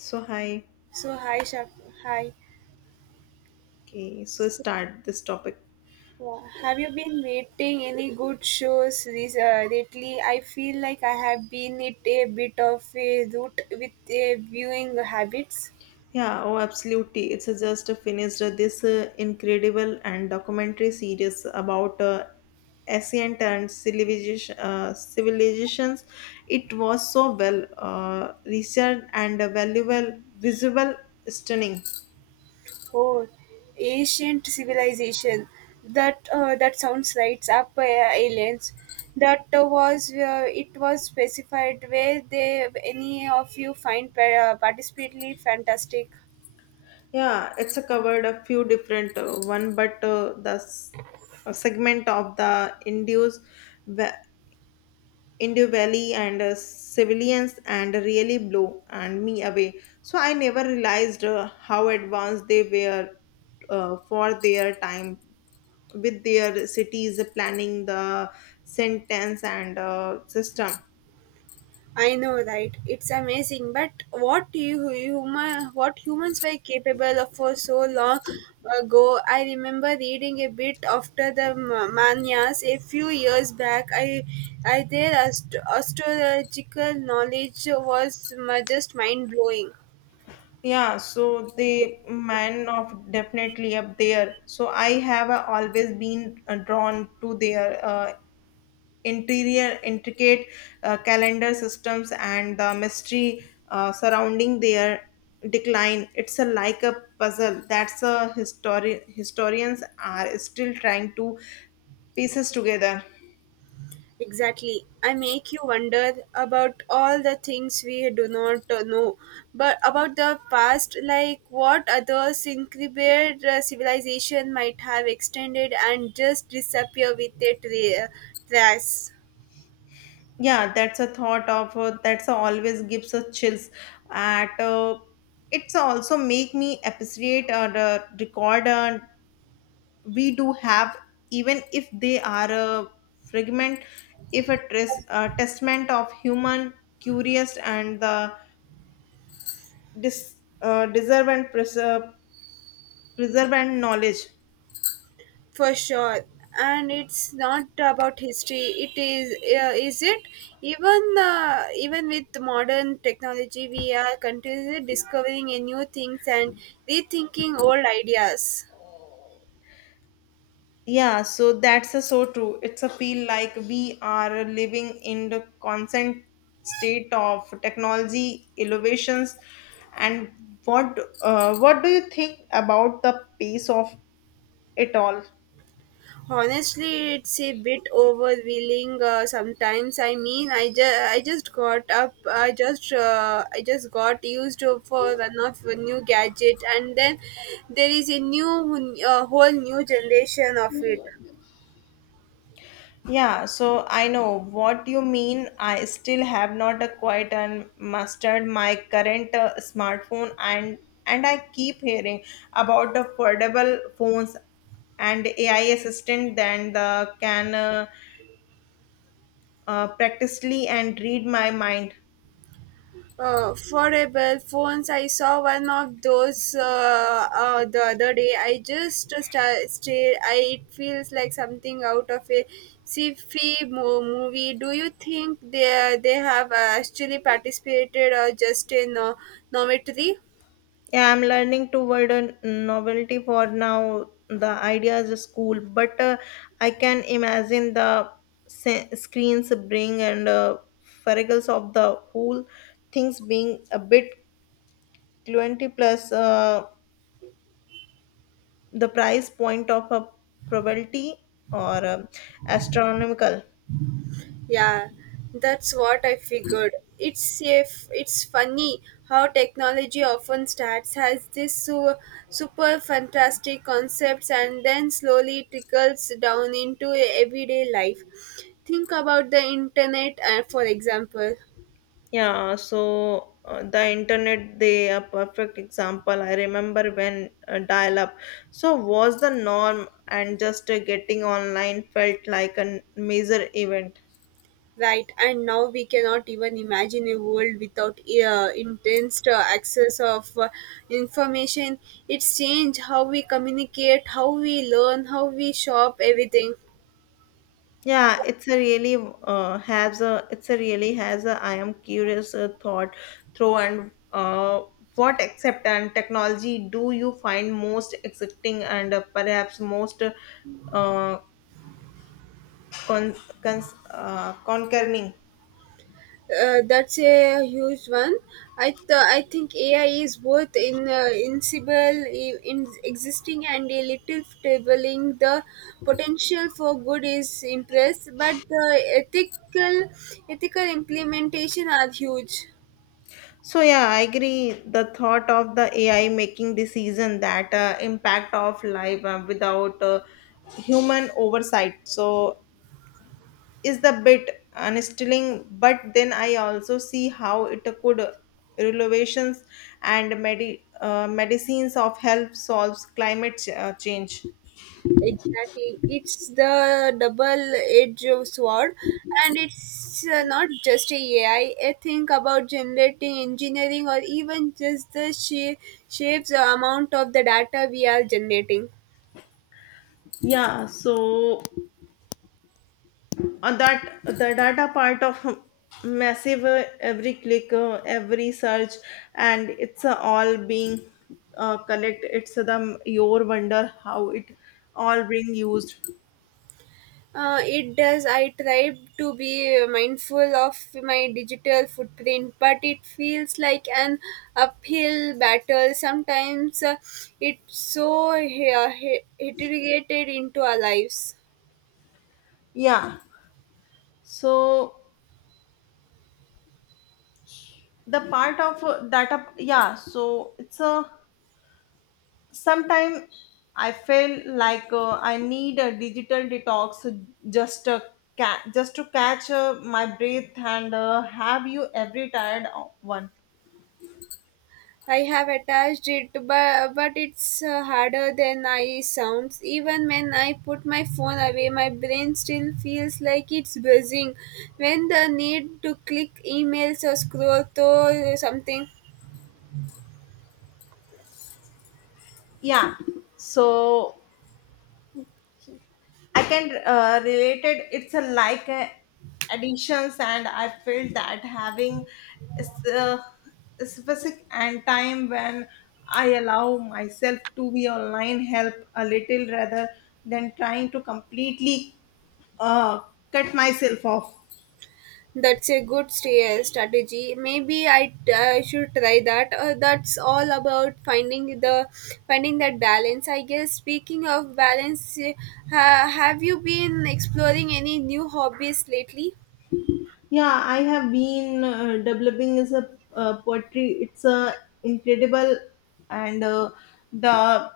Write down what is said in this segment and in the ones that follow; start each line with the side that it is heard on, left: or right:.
left: So hi,
right: So hi, Shaf hi.
left: okay. So start this topic.
right: Have you been waiting any good shows this, lately? I feel like I have been it a bit of a root with a viewing habits.
left: Yeah, oh, absolutely. It's just finished this incredible and documentary series about ancient and civilization, civilizations. It was so well researched and, valuable, visible, stunning.
right: Oh, ancient civilization. That sounds right up aliens. That was it was specified where they any of you find particularly fantastic.
left: Yeah, it's covered a few different one, but a segment of the Indus Indo Valley and civilians and really blow and me away. So I never realized how advanced they were for their time with their cities planning the sentence and system.
right: I know, right? It's amazing. But what you human, what humans were capable of for so long ago. I remember reading a bit after the Mayas a few years back. I their astrological knowledge was just mind blowing.
left: Yeah, so the man of definitely up there. So I have always been drawn to their, interior intricate calendar systems and the mystery surrounding their decline. It's a like a puzzle that's a historians are still trying to pieces together.
right: Exactly. I make you wonder about all the things we do not know, but about the past, like what other incredible civilization might have extended and just disappear with their trace
left: Yeah, that's a thought of that's a always gives a chills at, it's also make me appreciate the record, we do have, even if they are a fragment, if a, a testament of human curious and the dis, deserve and preserve and knowledge.
right: for sure. And it's not about history. It is it? Even with modern technology, we are continuously discovering a new things and rethinking old ideas.
left: Yeah, so that's a so true. It's a feel like we are living in the constant state of technology innovations, and what, what do you think about the pace of it all?
right: Honestly, it's a bit overwhelming sometimes. I mean, I just got up. I just got used to for one of a new gadget, and then there is a new whole new generation of it.
left: Yeah, so I know what you mean. I still have not acquired and mastered my current smartphone, and I keep hearing about the foldable phones and AI assistant then the can practically and read my mind.
right: Foldable phones. I saw one of those the other day. I just stared. I, it feels like something out of a sci-fi movie. Do you think they have actually participated or just a novelty?
left: Yeah, I'm learning toward a novelty for now. The idea is cool, but I can imagine the screens bring and freckles of the whole things being a bit 20 plus, the price point of a probability or astronomical.
right: Yeah, that's what I figured. It's if it's funny how technology often starts has this super fantastic concepts and then slowly trickles down into e, everyday life. Think about the internet, for example,
left: Yeah, so the internet, they are perfect example. I remember when dial-up, so was the norm, and just getting online felt like a major event.
right: right? And now we cannot even imagine a world without intense access of information. It's changed how we communicate, how we learn, how we shop, everything.
left: Yeah, it's a really has a I am curious thought through, and what accept and technology do you find most exciting, and perhaps most, con- concerning?
right: That's a huge one. I think AI is both in inseparable, I- in existing, and a little tabling the potential for good is impressed, but the ethical ethical implementation are huge.
left: So yeah, I agree. The thought of the AI making decision that impact of life without human oversight, so is the bit unsettling. But then I also see how it could innovations and medicines of health solves climate change.
right: Exactly. It's the double edge of sword, and it's not just a AI. I think about generating engineering or even just the sheer, or amount of the data we are generating.
left: Yeah, so. And that the data part of massive, every click, every search, and it's all being collect, it's the your wonder how it all being used.
right: It does. I try to be mindful of my digital footprint, but it feels like an uphill battle. Sometimes it's so integrated into our lives.
left: Yeah, so the part of data. Yeah, so it's a sometime I feel like I need a digital detox, just a just to catch my breath, and have you every tired one?
right: I have attached it, but it's harder than I sounds. Even when I put my phone away, my brain still feels like it's buzzing. When the need to click emails or scroll through something,
left: Yeah, so I can relate it. It's a like additions, and I feel that having, s- uh, specific and time when I allow myself to be online help a little rather than trying to completely uh, cut myself off.
right: that's a good strategy. Maybe I should try that. That's all about finding that balance. I guess. Speaking of balance, have you been exploring any new hobbies lately?
left: Yeah, I have been developing is a, poetry. It's a incredible, and the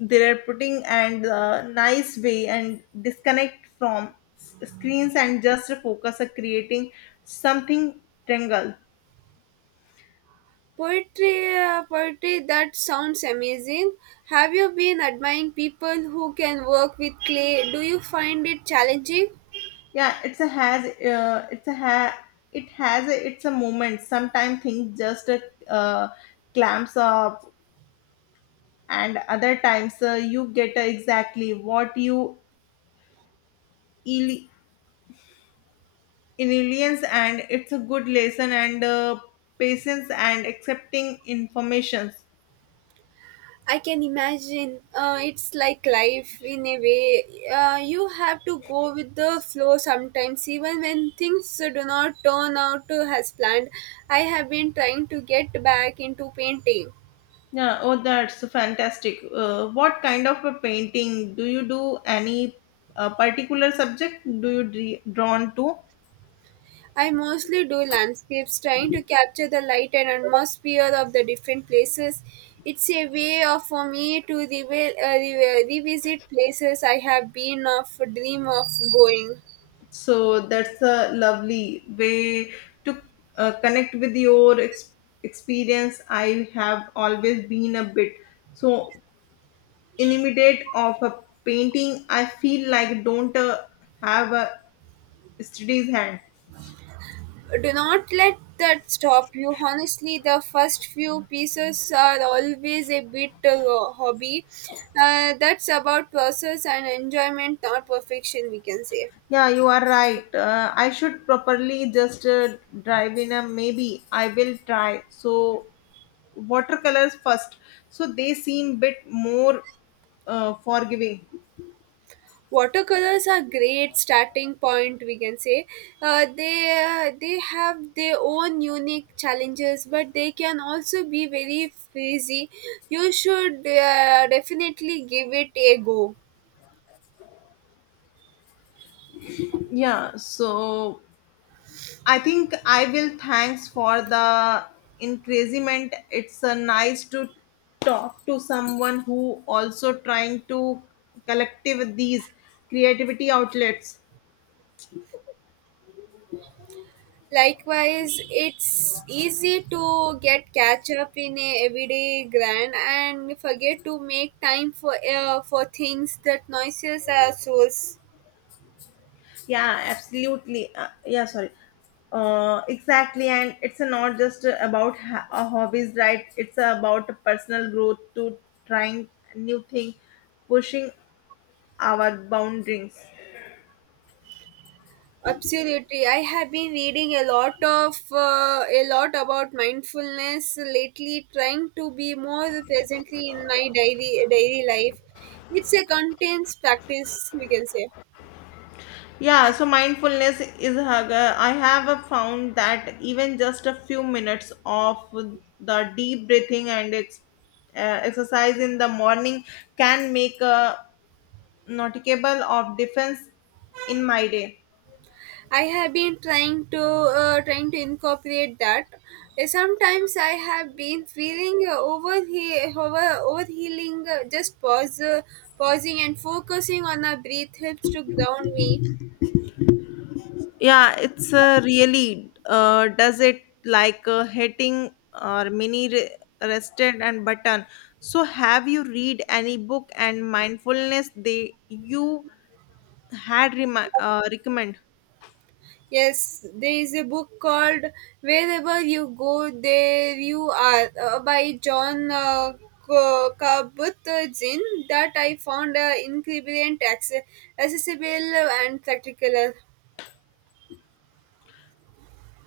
left: they are putting and nice way and disconnect from screens and just focus on creating something tangled.
right: Poetry, poetry, that sounds amazing. Have you been admiring people who can work with clay? Do you find it challenging?
left: Yeah, it's a has it has a, it's a moment. Sometimes things just uh, clamps up, and other times you get exactly what you in aliens, and it's a good lesson, and patience and accepting informations.
right: I can imagine. It's like life in a way. You have to go with the flow sometimes, even when things do not turn out as planned. I have been trying to get back into painting.
left: Yeah, oh, that's fantastic. What kind of a painting do you do? Any particular subject do you drawn to?
right: I mostly do landscapes, trying to capture the light and atmosphere of the different places. It's a way of for me to revisit places I have been of dream of going.
left: So that's a lovely way to connect with your experience. I have always been a bit so intimidate of a painting. I feel like don't have a steady hand.
right: Do not let that stop you. Honestly, the first few pieces are always a bit hobby. That's about process and enjoyment, not perfection. We can say.
left: Yeah, you are right. I should properly just drive in a maybe. I will try. So, watercolors first. So, they seem bit more forgiving.
right: Watercolors are great starting point we can say, they have their own unique challenges but they can also be very frizzy. You should definitely give it a go.
left: Yeah, so I think I will. Thanks for the encouragement. It's nice to talk to someone who also trying to collective these creativity outlets.
right: Likewise, it's easy to get catch up in a everyday grind and forget to make time for things that noises are source.
left: Yeah, absolutely. Yeah, sorry. Exactly, and it's not just about, hobbies, right? It's about personal growth to trying new thing, pushing our boundaries.
right: Absolutely. I have been reading a lot of a lot about mindfulness lately, trying to be more presently in my daily life. It's a continuous practice, we can say.
left: Yeah, so mindfulness is I have found that even just a few minutes of the deep breathing and, exercise in the morning can make a noticeable of difference in my day.
right: I have been trying to incorporate that. Sometimes I have been feeling over he over over healing. Just pausing and focusing on a breath helps to ground me.
left: Yeah, it's really does it like hitting or mini rested and button. So, have you read any book and mindfulness they you had recommend?
right: Yes, there is a book called Wherever You Go, There You Are by John Kabat-Zinn that I found incredibly accessible and practical.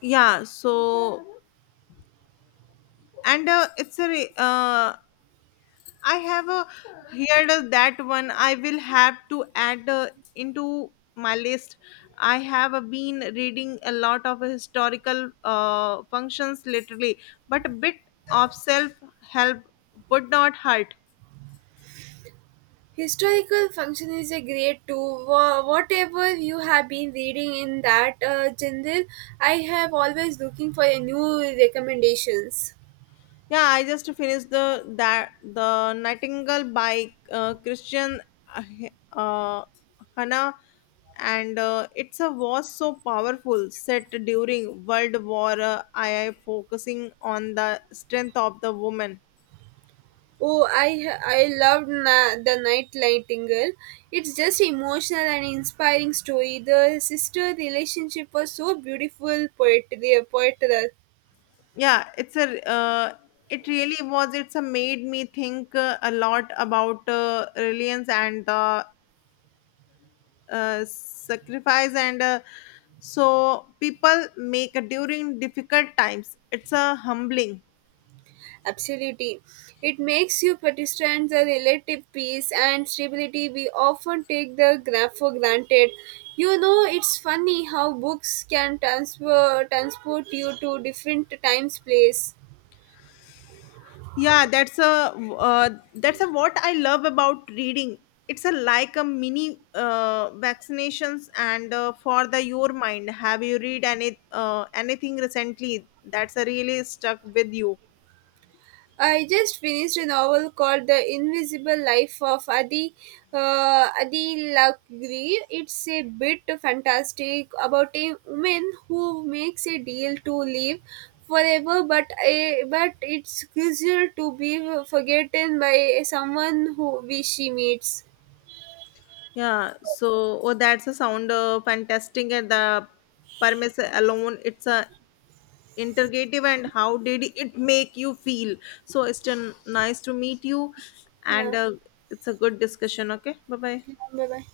left: Yeah, so, and I have a here the- that one I will have to add into my list. I have been reading a lot of historical functions lately, but a bit of self help would not hurt.
right: Historical function is a great too. Whatever you have been reading in that genre, I have always looking for a new recommendations.
left: Yeah, I just finished the that the Nightingale by Christian uh, uh, Hannah, and it's a was so powerful set during World War II, focusing on the strength of the woman.
right: Oh, I loved the Nightingale. It's just emotional and inspiring story. The sister relationship was so beautiful, poetry, poetry,
left: Yeah, it's a it really was. It's a made me think a lot about reliance and the sacrifice and so people make during difficult times. It's a humbling.
right: absolutely. It makes you understand the relative peace and stability we often take the for granted. You know, it's funny how books can transfer transport you to different times, place.
left: Yeah, that's a what I love about reading. It's a like a mini vaccinations and for the your mind. Have you read any anything recently that's a really stuck with you?
right: I just finished a novel called The Invisible Life of Adi Adi Lakri. It's a bit fantastic about a woman who makes a deal to live forever, but a, but it's crucial to be forgotten by someone who we she meets.
left: Yeah, so oh, that's a sound fantastic, and the premise alone it's a interrogative. And how did it make you feel? So it's been nice to meet you, and
right: Yeah.
left: it's a good discussion. Okay, bye bye.
right: Bye bye.